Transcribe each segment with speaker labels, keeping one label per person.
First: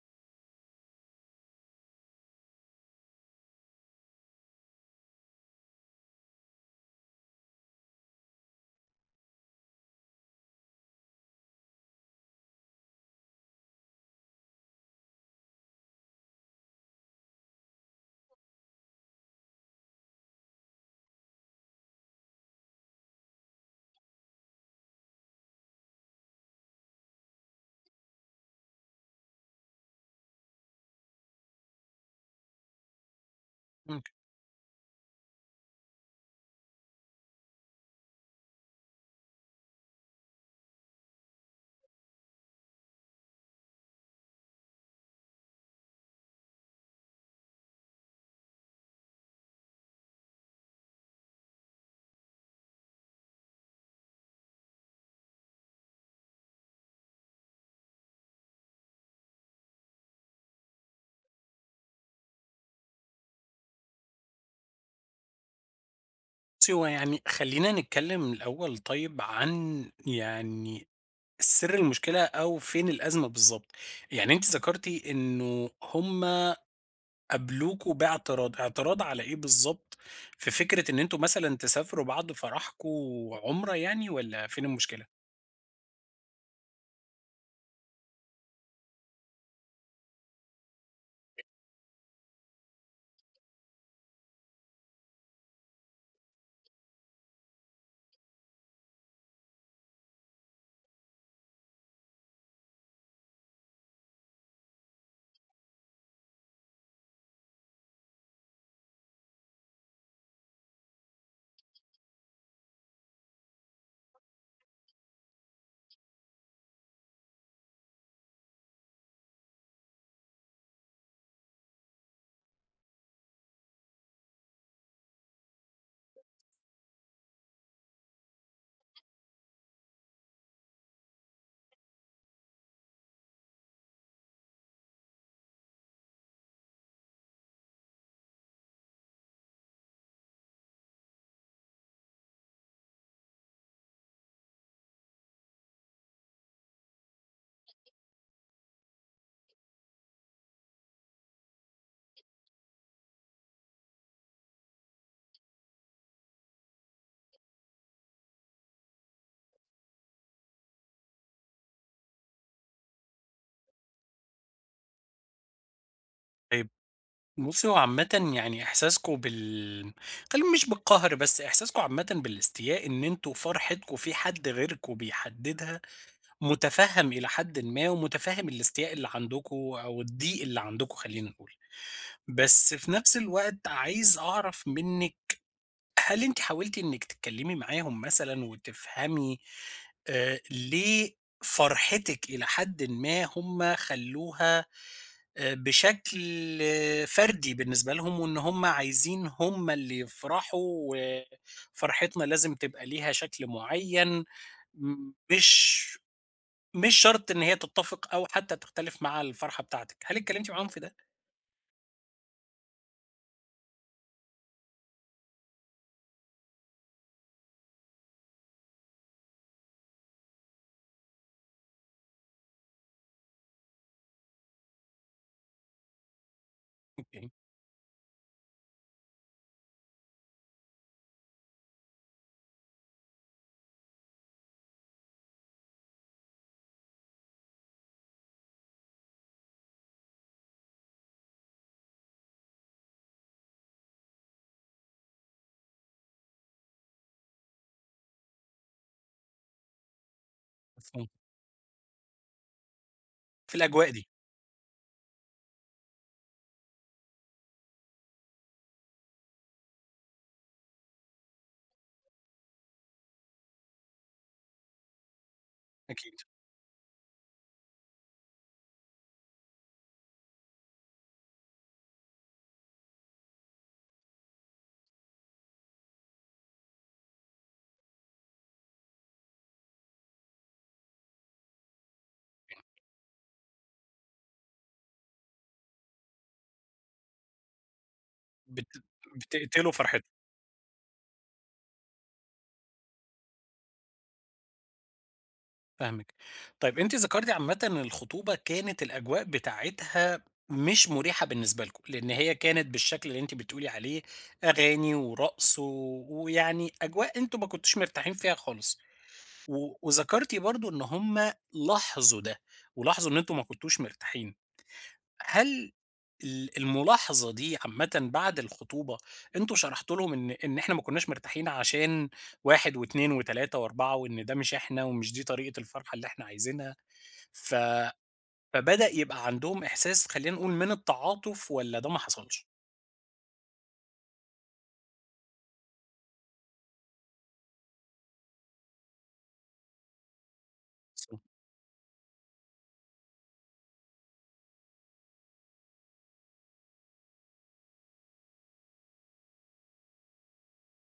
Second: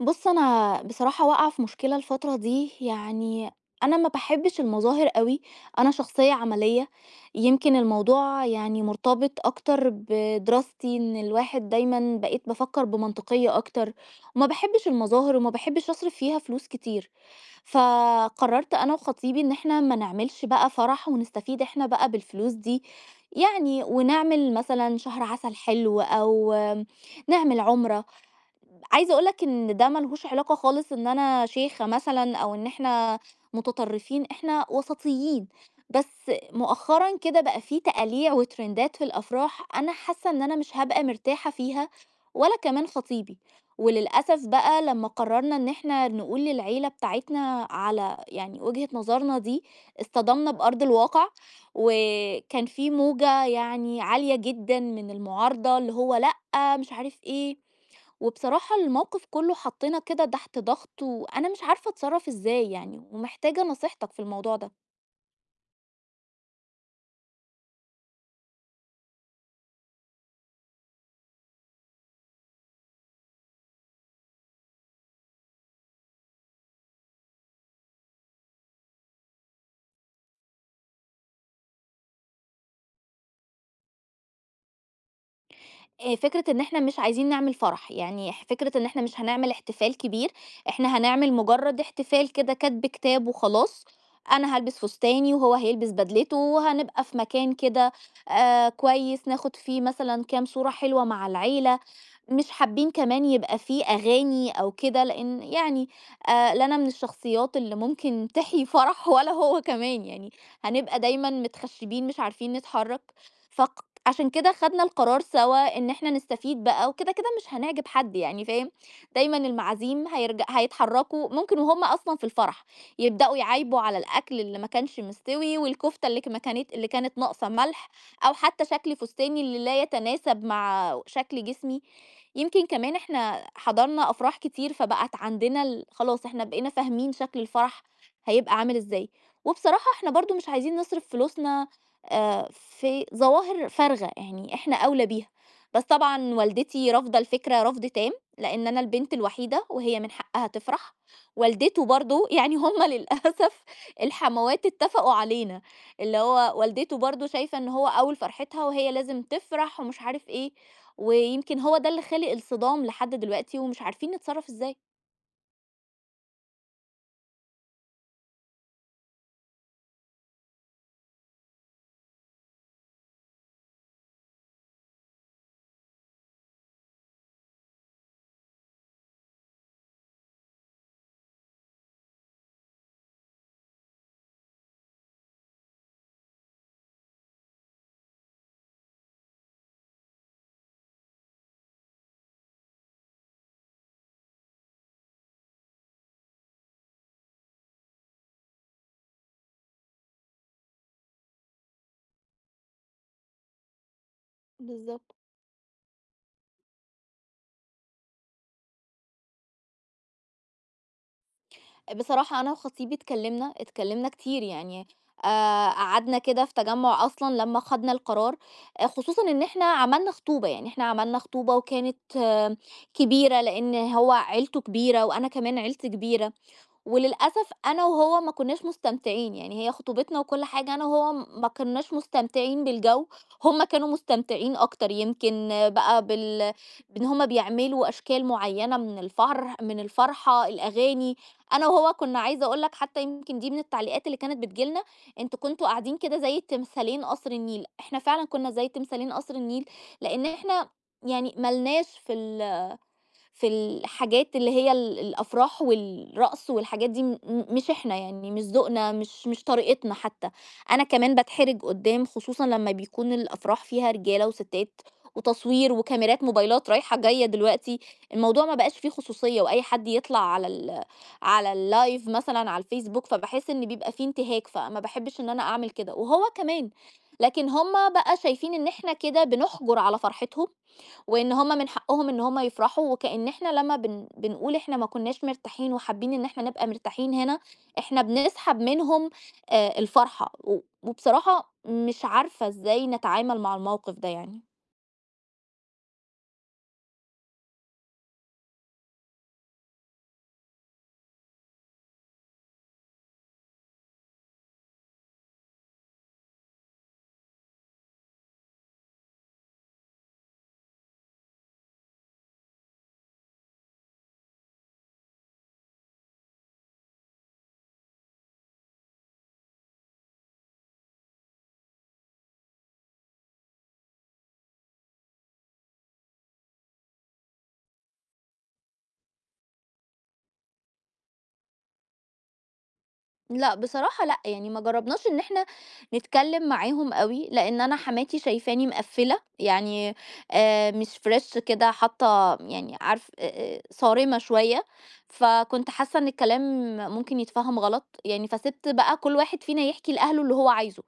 Speaker 1: بُص، أنا بصراحة واقعة في مشكلة الفترة دي، يعني أنا ما باحبش المظاهر أوي، أنا شخصية عملية، يمكن الموضوع يعني مرتبط أكتر بدراستي، إن الواحد دايمًا بقيت بافكر بمنطقية أكتر، وما باحبش المظاهر وما باحبش أصرف فيها فلوس كتير، فقررت أنا وخطيبي إن إحنا ما نعملش بقى فرح ونستفيد إحنا بقى بالفلوس دي، يعني ونعمل مثلًا شهر عسل حلو أو نعمل عُمرة. عايزة أقول لك إن ده ما لهوش علاقة خالص إن أنا شيخة مثلًا أو إن إحنا
Speaker 2: إمم.
Speaker 1: متطرفين، إحنا وسطيين. بس مؤخرًا كده بقى في تقاليع وترندات في الأفراح أنا حاسة إن أنا مش هابقى مرتاحة فيها ولا كمان خطيبي. وللأسف بقى لمّا قررنا إن إحنا نقول للعيلة بتاعتنا على يعني وجهة نظرنا دي، اصطدمنا بأرض الواقع، وكان في موجة يعني عالية جدًا من المعارضة اللي هو لأ، مش عارف إيه. وبصراحة الموقف كله حطّينا كده تحت ضغط، وأنا مش عارفة أتصرّف إزاي يعني، ومحتاجة نصيحتك في الموضوع ده.
Speaker 2: بُصّي، هو يعني خلّينا نتكلّم الأول طيب عن يعني سِر المشكلة أو فين الأزمة بالضبط. يعني أنتِ ذكرتِ إنه هم قابلوكم باعتراض، اعتراض على إيه بالضبط؟ في فكرة إن أنتم مثلًا تسافروا بعد فرحكم عُمرة يعني والّا فين المشكلة؟
Speaker 1: فكرة إن إحنا مش عايزين نعمل فرح، يعني فكرة إن إحنا مش هنعمل احتفال كبير، إحنا هنعمل مجرّد احتفال كده كَتْب كتاب وخلاص، أنا هالبس فستاني وهو هيلبس بدلته، وهنبقى في مكان كده كويس، ناخُد فيه مثلًا كام صورة حلوة مع العيلة، مش حابين كمان يبقى فيه أغاني أو كده، لإن يعني لا أنا من الشخصيات اللي ممكن تحيي فرح ولا هو كمان، يعني هنبقى دايمًا متخشبين مش عارفين نتحرك، عشان كده خدنا القرار سوا إن إحنا نستفيد بقى وكده، كده مش هنعجب حد يعني فاهم، دايمًا المعازيم هيتحركوا ممكن وهُم أصلًا في الفرح، يبدأوا يعايبوا على الأكل اللي ما كانش مستوي والكفتة اللي ك ما كانت اللي كانت ناقصة ملح، أو حتى شكل فستاني اللي لا يتناسب مع شكل جسمي. يمكن كمان إحنا حضرنا أفراح كتير، فبقت عندنا خلاص إحنا بقينا فاهمين شكل الفرح هيبقى عامل إزاي، وبصراحة إحنا برضه مش عايزين نصرف فلوسنا في ظواهر فارغة، يعني إحنا أولى بيها. بس طبعًا والدتي رافضة الفكرة رفض تام، لإن أنا البنت الوحيدة وهي من حقها تفرح، والدته برضه يعني هم للأسف الحموات اتفقوا علينا، اللي هو والدته برضه شايفة إن هو أول فرحتها وهي لازم تفرح ومش عارف إيه، ويمكن هو ده اللي خالق الصدام لحد دلوقتي ومش عارفين نتصرّف إزاي.
Speaker 2: طيب بُصّي، هو عامةً يعني إحساسكم بال خلّينا مش بالقهر، بس إحساسكم عامةً بالاستياء إن أنتم فرحتكم في حد غيركم بيحدّدها متفهم إلى حدٍ ما، ومتفهم الاستياء اللي عندكم أو الضيق اللي عندكم خلّينا نقول، بس في نفس الوقت عايز أعرف منِّك هل أنتِ حاولتِ إنِّك تتكلمي معاهم مثلًا وتفهمي ليه فرحتِك إلى حدٍ ما هُم خلّوها بشكل فردي بالنسبة لهم، وإن هُم عايزين هُم اللي يفرحوا وفرحتنا لازم تبقى ليها شكل معيّن، م
Speaker 1: بالضبط.
Speaker 2: مش مش شرط إن هي تتّفق أو حتى تختلف مع الفرحة بتاعتك، هل اتكلمتِ معاهم في ده؟
Speaker 1: بصراحة أنا وخطيبي اتكلّمنا كتير يعني قعدنا كده في تجمُّع أصلًا لمّا خَدنا القرار، خصوصًا إن إحنا عملنا خطوبة، يعني إحنا عملنا خطوبة وكانت آه، كبيرة لإن هو عيلته كبيرة وأنا كمان عيلتي كبيرة.
Speaker 2: أوكي،
Speaker 1: وللأسف أنا وهو ما كناش مستمتعين، يعني هي خطوبتنا وكل حاجة أنا وهو ما كناش مستمتعين بالجو، هم كانوا مستمتعين أكتر يمكن بقى بإن هم بيعملوا أشكال معيّنة من الفرحة، الأغاني، أنا وهو كنا عايزة أقول لك حتى يمكن دي من التعليقات اللي كانت بتيجي لنا، أنتم كنتم قاعدين كده زي تمثالين قصر النيل، إحنا فعلًا كنا زي تمثالين قصر النيل، لإن إحنا
Speaker 2: مفهوم،
Speaker 1: يعني ما لناش في
Speaker 2: في الأجواء دي
Speaker 1: الحاجات اللي هي الأفراح والرقص والحاجات دي مش إحنا يعني، مش ذوقنا، مش طريقتنا حتى. أنا كمان باتحرج قدّام خصوصًا لمّا بيكون الأفراح فيها رجالة وستات وتصوير
Speaker 2: أكيد،
Speaker 1: وكاميرات موبايلات رايحة جاية دلوقتي، الموضوع ما بقاش فيه خصوصية وأي حد يطلع على الlive مثلًا على الفيسبوك، فباحس إن بيبقى فيه انتهاك، فما باحبش إن أنا أعمل كده، وهو كمان. لكن هم بقى شايفين إن إحنا كده بنحجر على فرحتهم وإن هم من حقهم إن هم يفرحوا وكأن إحنا لما بنقول إحنا ما كناش مرتاحين وحابين إن إحنا نبقى مرتاحين هنا إحنا بنسحب
Speaker 2: بت
Speaker 1: منهم.
Speaker 2: بتقتلوا
Speaker 1: آه،
Speaker 2: فرحتها،
Speaker 1: الفرحة وبصراحة مش عارفة إزاي نتعامل مع الموقف ده يعني.
Speaker 2: فاهمِك. طيب أنتِ ذكرتِ عامةً إن الخطوبة كانت الأجواء بتاعتها مش مريحة بالنسبة لكم، لإن هي كانت بالشكل اللي أنتِ بتقولي عليه، أغاني ورقص و ويعني أجواء أنتم ما كنتوش مرتاحين فيها خالص، و وذكرتِ برضه إن هُم لاحظوا ده، ولاحظوا إن أنتم ما كنتوش مرتاحين. هل الملاحظة دي عامةً بعد الخطوبة، أنتم شرحتوا لهم إن إحنا ما كناش مرتاحين عشان 1 و2 و3 و4 وإن ده مش إحنا ومش دي طريقة الفرحة اللي إحنا عايزينها، ف فبدأ يبقى عندهم إحساس خلّينا نقول من التعاطف والّا ده ما حصلش؟
Speaker 1: لأ، بصراحة لأ، يعني ما جرّبناش إن إحنا نتكلّم معاهم أوي، لإن أنا حماتي شايفاني مقفّلة، يعني مش
Speaker 2: مفهوم.
Speaker 1: فريش كده حاطّة يعني عارف صارمة شوية، فكنت حاسّة إن الكلام ممكن يتفهَم غلط، يعني فسِبت بقى كل واحد فينا يحكي لأهله اللي هو عايزه.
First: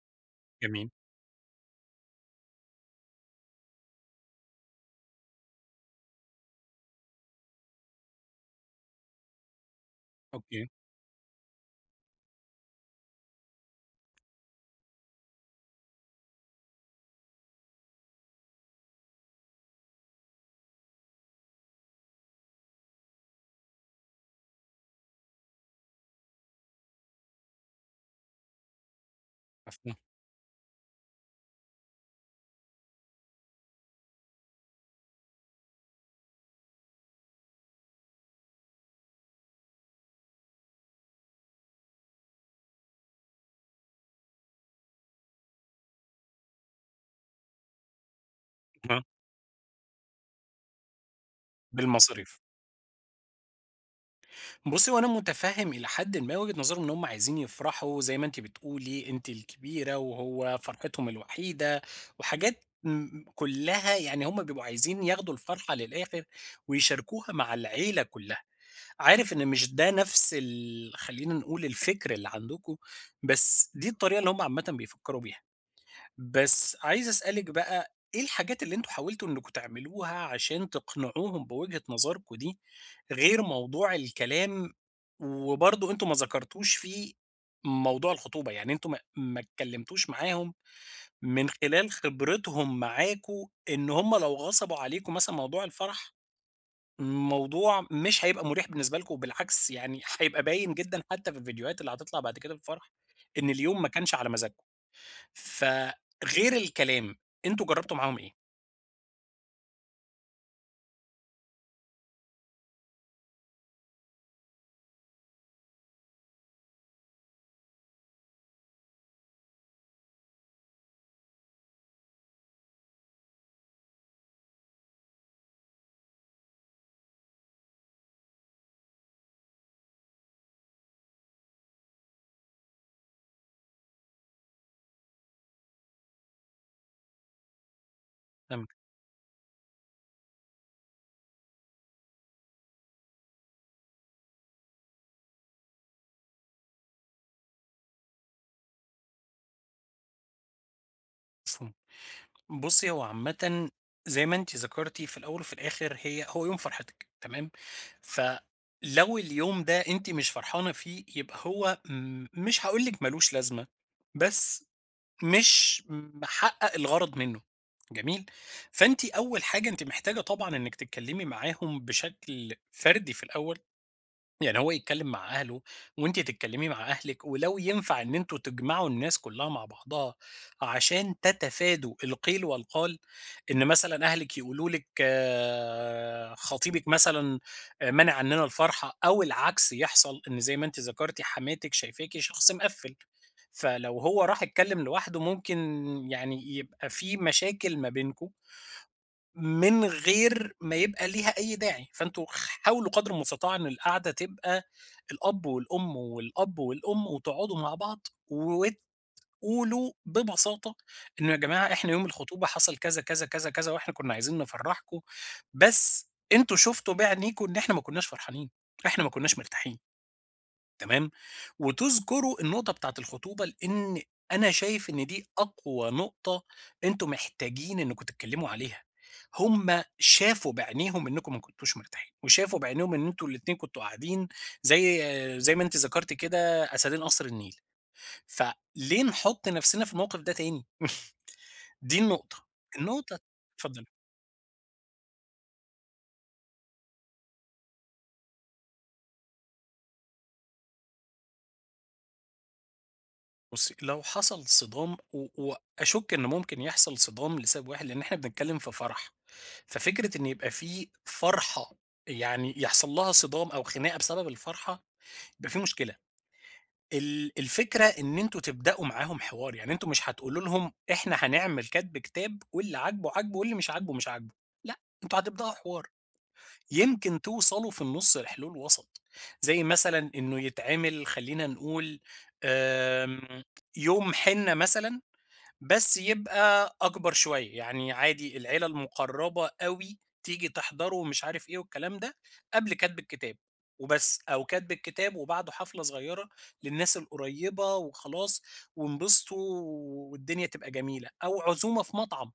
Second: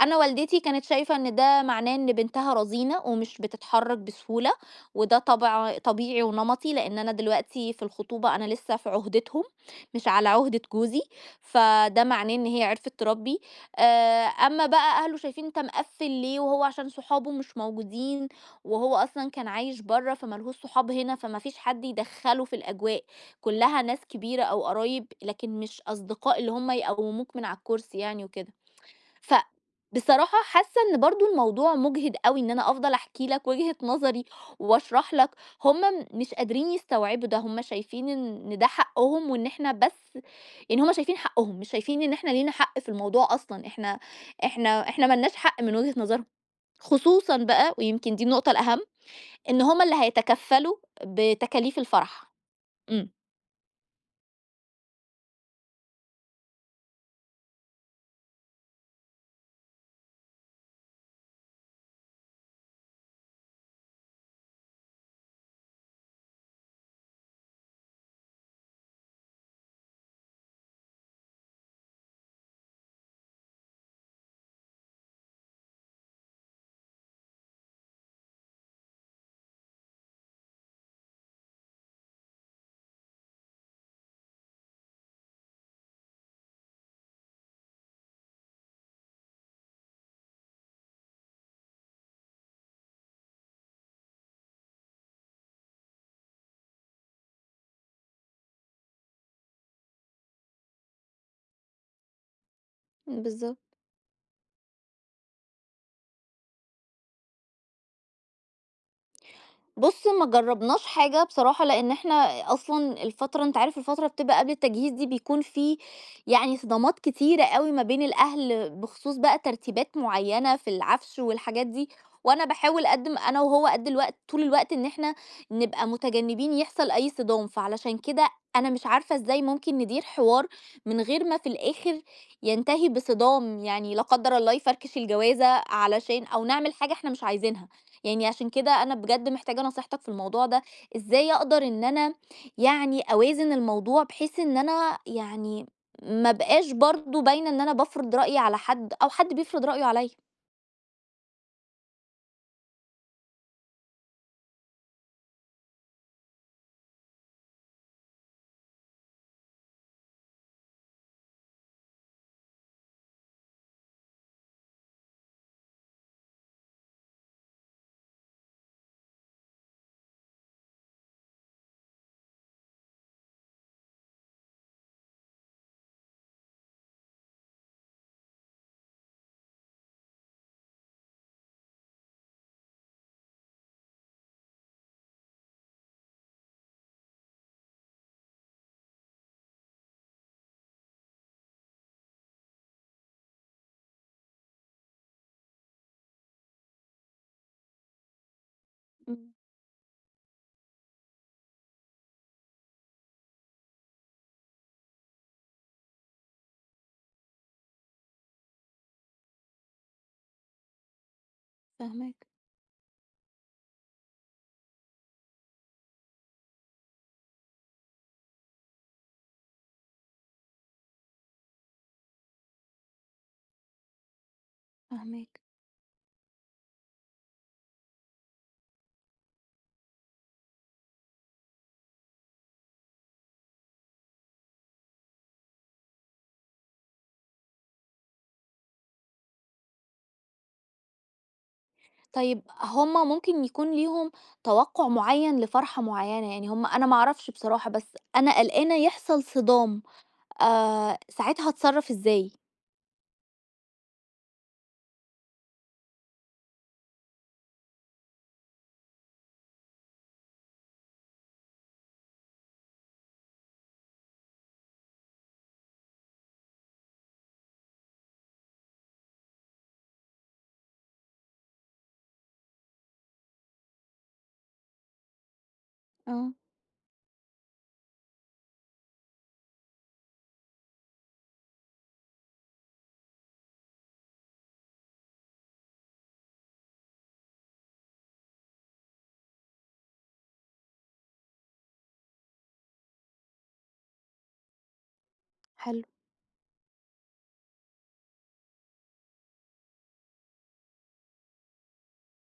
Speaker 1: أنا والدتي كانت
Speaker 2: جميل،
Speaker 1: شايفة إن ده معناه إن بنتها رزينة ومش بتتحرّك بسهولة، وده طبع طبيعي ونمَطي، لإن أنا دلوقتي في الخطوبة أنا لسه في عُهدتهم، مش على عُهدة
Speaker 2: أوكي،
Speaker 1: جوزي. فده معناه إن هي عرفت تربّي، أمّا بقى أهله شايفين أنت مقفّل ليه وهو عشان صحابه مش موجودين وهو أصلًا كان عايش برّه فما لهوش صحاب هنا، فما فيش حد يدخّله في الأجواء، كُلّها ناس كبيرة أو قرايب لكن مش أصدقاء اللي هم يقوّموك من على الكرسي يعني وكده.
Speaker 2: مفهوم،
Speaker 1: فبصراحة حاسة إن برضه الموضوع مُجهِد أوي إن أنا أفضل أحكي لك وجهة نظري وأشرح لك، هُم م مش قادرين يستوعبوا ده، هُم شايفين إن ده حقهم وإن إحنا بس يعني هُم شايفين حقهم، مش شايفين إن إحنا لينا حق في الموضوع أصلًا، إحنا إحنا ما لناش حق من وجهة نظرهم، خصوصًا بقى ويمكن دي النقطة الأهم،
Speaker 2: آه،
Speaker 1: إن هُم اللي هيتكفّلوا بتكاليف الفرح.
Speaker 2: بالمصاريف.
Speaker 1: إمم،
Speaker 2: بُصّي، هو أنا مُتفهِّم إلى حدٍ ما وجهة نظرهم إن هُم عايزين يفرحوا زي ما أنتِ بتقولي، أنتِ الكبيرة وهو فرحتهم الوحيدة وحاجات كُلّها يعني هُم بيبقوا عايزين ياخدوا الفرحة للآخِر ويشاركوها مع العيلة كُلّها. عارف إن مش ده نفس ال خلّينا نقول الفكر اللي عندكم، بس دي الطريقة اللي هُم عامةً بيفكّروا بيها. بس عايز أسألِك بقى، إيه الحاجات اللي أنتم حاولتوا إنكم تعملوها عشان تقنعوهم بوجهة نظركم دي، غير موضوع الكلام، وبرضه أنتم ما ذكرتوش فيه موضوع الخطوبة، يعني أنتم ما اتكلمتوش معاهم من خلال خبرتهم معاكم، إن هم لو غصبوا عليكم مثلًا موضوع الفرح، موضوع مش هيبقى مريح بالنسبة لكم، وبالعكس يعني هيبقى باين جدًا حتى في الفيديوهات اللي هتطلع بعد كده في الفرح، إن
Speaker 1: بالضبط.
Speaker 2: اليوم ما كانش على مزاجكم. فغير الكلام، أنتم جرّبتوا معاهم إيه؟
Speaker 1: بُص ما جرّبناش حاجة بصراحة، لإن إحنا أصلًا الفترة أنت عارف الفترة بتبقى قبل التجهيز دي بيكون في يعني صدامات كتيرة أوي ما بين الأهل، بخصوص بقى ترتيبات معيّنة في العفش والحاجات دي، وأنا باحاول قد م أنا وهو قد الوقت طول الوقت إن إحنا نبقى متجنبين يحصل أي صدام، فعلشان كده أنا مش عارفة إزاي ممكن ندير حوار من غير ما في الآخر ينتهي بصدام، يعني لا قدّر الله يفركش الجوازة علشان أو نعمل حاجة إحنا مش عايزينها. يعني عشان
Speaker 2: فهمت،
Speaker 1: كده أنا بجد محتاجة نصيحتك في الموضوع ده، إزاي أقدر إن أنا يعني أوازن الموضوع بحيث إن أنا يعني ما أبقاش برضه باينة إن أنا بافرض رأيي على حد أو حد بيفرض رأيه عليَّ؟
Speaker 2: مفهوم. بُصّي، هو عامةً زي ما أنتِ ذكرتِ في الأول وفي الآخر هو يوم فرحتِك، تمام؟ فلو اليوم ده أنتِ مش فرحانة فيه، يبقى هو مش هاقول لِك مالوش لازمة، بس مش محقق الغرض منه، جميل؟ فأنتِ أول حاجة أنتِ محتاجة طبعًا إنِّك تتكلمي معاهم بشكل فردي في الأول. يعني هو يتكلم مع أهله وأنتِ تتكلمي مع أهلِك، ولو ينفع إن أنتم تجمعوا الناس كلها مع بعضها عشان تتفادوا القيل والقال، إن مثلًا أهلِك يقولوا لِك آه، خطيبِك مثلًا مانع عننا الفرحة، أو العكس يحصل، إن زي ما أنتِ ذكرتِ حماتِك شايفاكِ شخص مقفّل، فلو هو راح اتكلم لوحده ممكن يعني يبقى في مشاكل ما بينكم
Speaker 1: إمم،
Speaker 2: من غير ما يبقى ليها أي داعي، فأنتم حاولوا قدر المستطاع إن القعدة تبقى الأب والأم والأب والأم وتقعدوا مع بعض وتقولوا ببساطة إنه يا جماعة إحنا يوم
Speaker 1: فاهماك،
Speaker 2: الخطوبة حصل كذا، كذا، كذا، كذا، وإحنا كنا عايزين نفرّحكم، بس أنتم شُفتوا بِعينيكم إن إحنا ما كناش فرحانين، إحنا ما كناش مرتاحين. تمام؟ وتذكروا النقطة بتاعة الخطوبة، لإن أنا شايف إن دي
Speaker 1: فاهماك.
Speaker 2: أقوى نقطة أنتم محتاجين إنكم تتكلموا عليها. هم شافوا بعينيهم إنكم ما كنتوش مرتاحين، وشافوا بعينيهم إن أنتم الاتنين كنتوا قاعدين زي ما أنتِ ذكرتِ كده أسدين قصر النيل، فليه نحط نفسنا في الموقف ده تاني؟ دي
Speaker 1: طيب
Speaker 2: النقطة.
Speaker 1: هُم
Speaker 2: النقطة
Speaker 1: ممكن يكون
Speaker 2: اتفضلي.
Speaker 1: ليهم توقُّع معيّن لفرحة معيّنة، يعني هُم أنا ما أعرفش بصراحة، بس أنا قلقانة يحصل صدام، ساعتها أتصرّف إزاي؟
Speaker 2: بُصّي، لو حصل صدام و وأشُك إن ممكن يحصل صدام لسبب واحد، لإن إحنا بنتكلّم في فرح، ففكرة إن يبقى في فرحة يعني يحصل لها صدام أو خناقة بسبب الفرحة، يبقى في مشكلة. الفكرة إن أنتم تبدأوا معاهم حوار، يعني أنتم مش هتقولوا لهم إحنا هنعمل كَتْب كتاب واللي عاجبه عاجبه واللي مش عاجبه مش عاجبه، لأ، أنتم هتبدأوا حوار،
Speaker 1: آه،
Speaker 2: يمكن توصلوا في النُص لحلول وسط، زي مثلًا إنه يتعمل خلّينا نقول آمم، يوم حِنّة مثلًا بس يبقى أكبر شوية، يعني عادي العيلة المُقرّبة أوي تيجي تحضره ومش عارف إيه والكلام ده، قبل كَتْب الكتاب وبس، أو كَتْب الكتاب وبعده حفلة
Speaker 1: حلو،
Speaker 2: صغيّرة للناس القريّبة وخلاص وانبسطوا والدنيا تبقى جميلة، أو عزومة في مطعم.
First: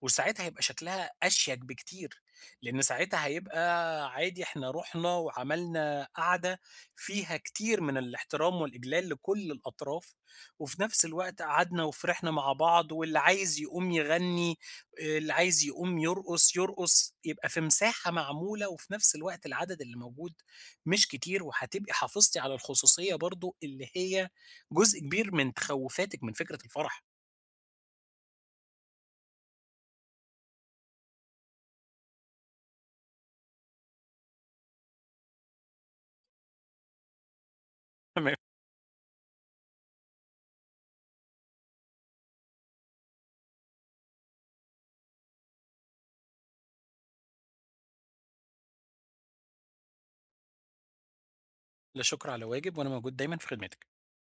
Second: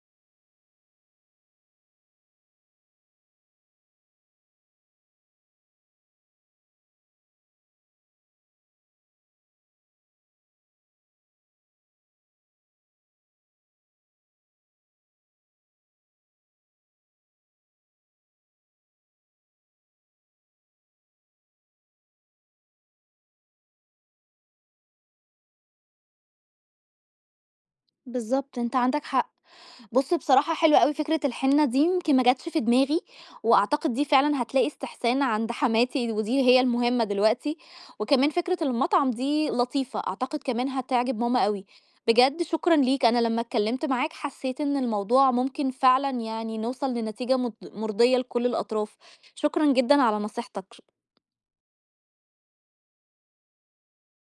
Speaker 2: وساعتها هيبقى شكلها أشيك بكتير، لإن ساعتها هيبقى عادي إحنا رُحنا وعملنا قعدة فيها كتير من الاحترام والإجلال لكل الأطراف، وفي نفس الوقت قعدنا وفرحنا مع بعض، واللي عايز يقوم يغني، اللي عايز يقوم يرقص، يرقص، يبقى في مساحة معمولة، وفي نفس الوقت العدد اللي موجود مش كتير، وهتبقي حافظتِ على الخصوصية برضه اللي هي جزء كبير من تخوّفاتِك من فكرة الفرح.
Speaker 1: بالضبط، أنت عندك حق. بُص بصراحة حلوة أوي فكرة الحنة دي، يمكن ما جاتش في دماغي، وأعتقد دي فعلًا هتلاقي استحسان عند حماتي ودي هي المهمة دلوقتي، وكمان
Speaker 2: تمام.
Speaker 1: فكرة المطعم دي لطيفة، أعتقد كمان هتعجب ماما أوي. بجد شكرًا ليك، أنا لمّا اتكلمت معاك حسيت إن الموضوع ممكن فعلًا يعني نوصل لنتيجة مرضية لكل الأطراف. شكرًا جدًا على نصيحتك.
Speaker 2: لا شكر على واجب، وأنا موجود دايمًا في خدمتِك.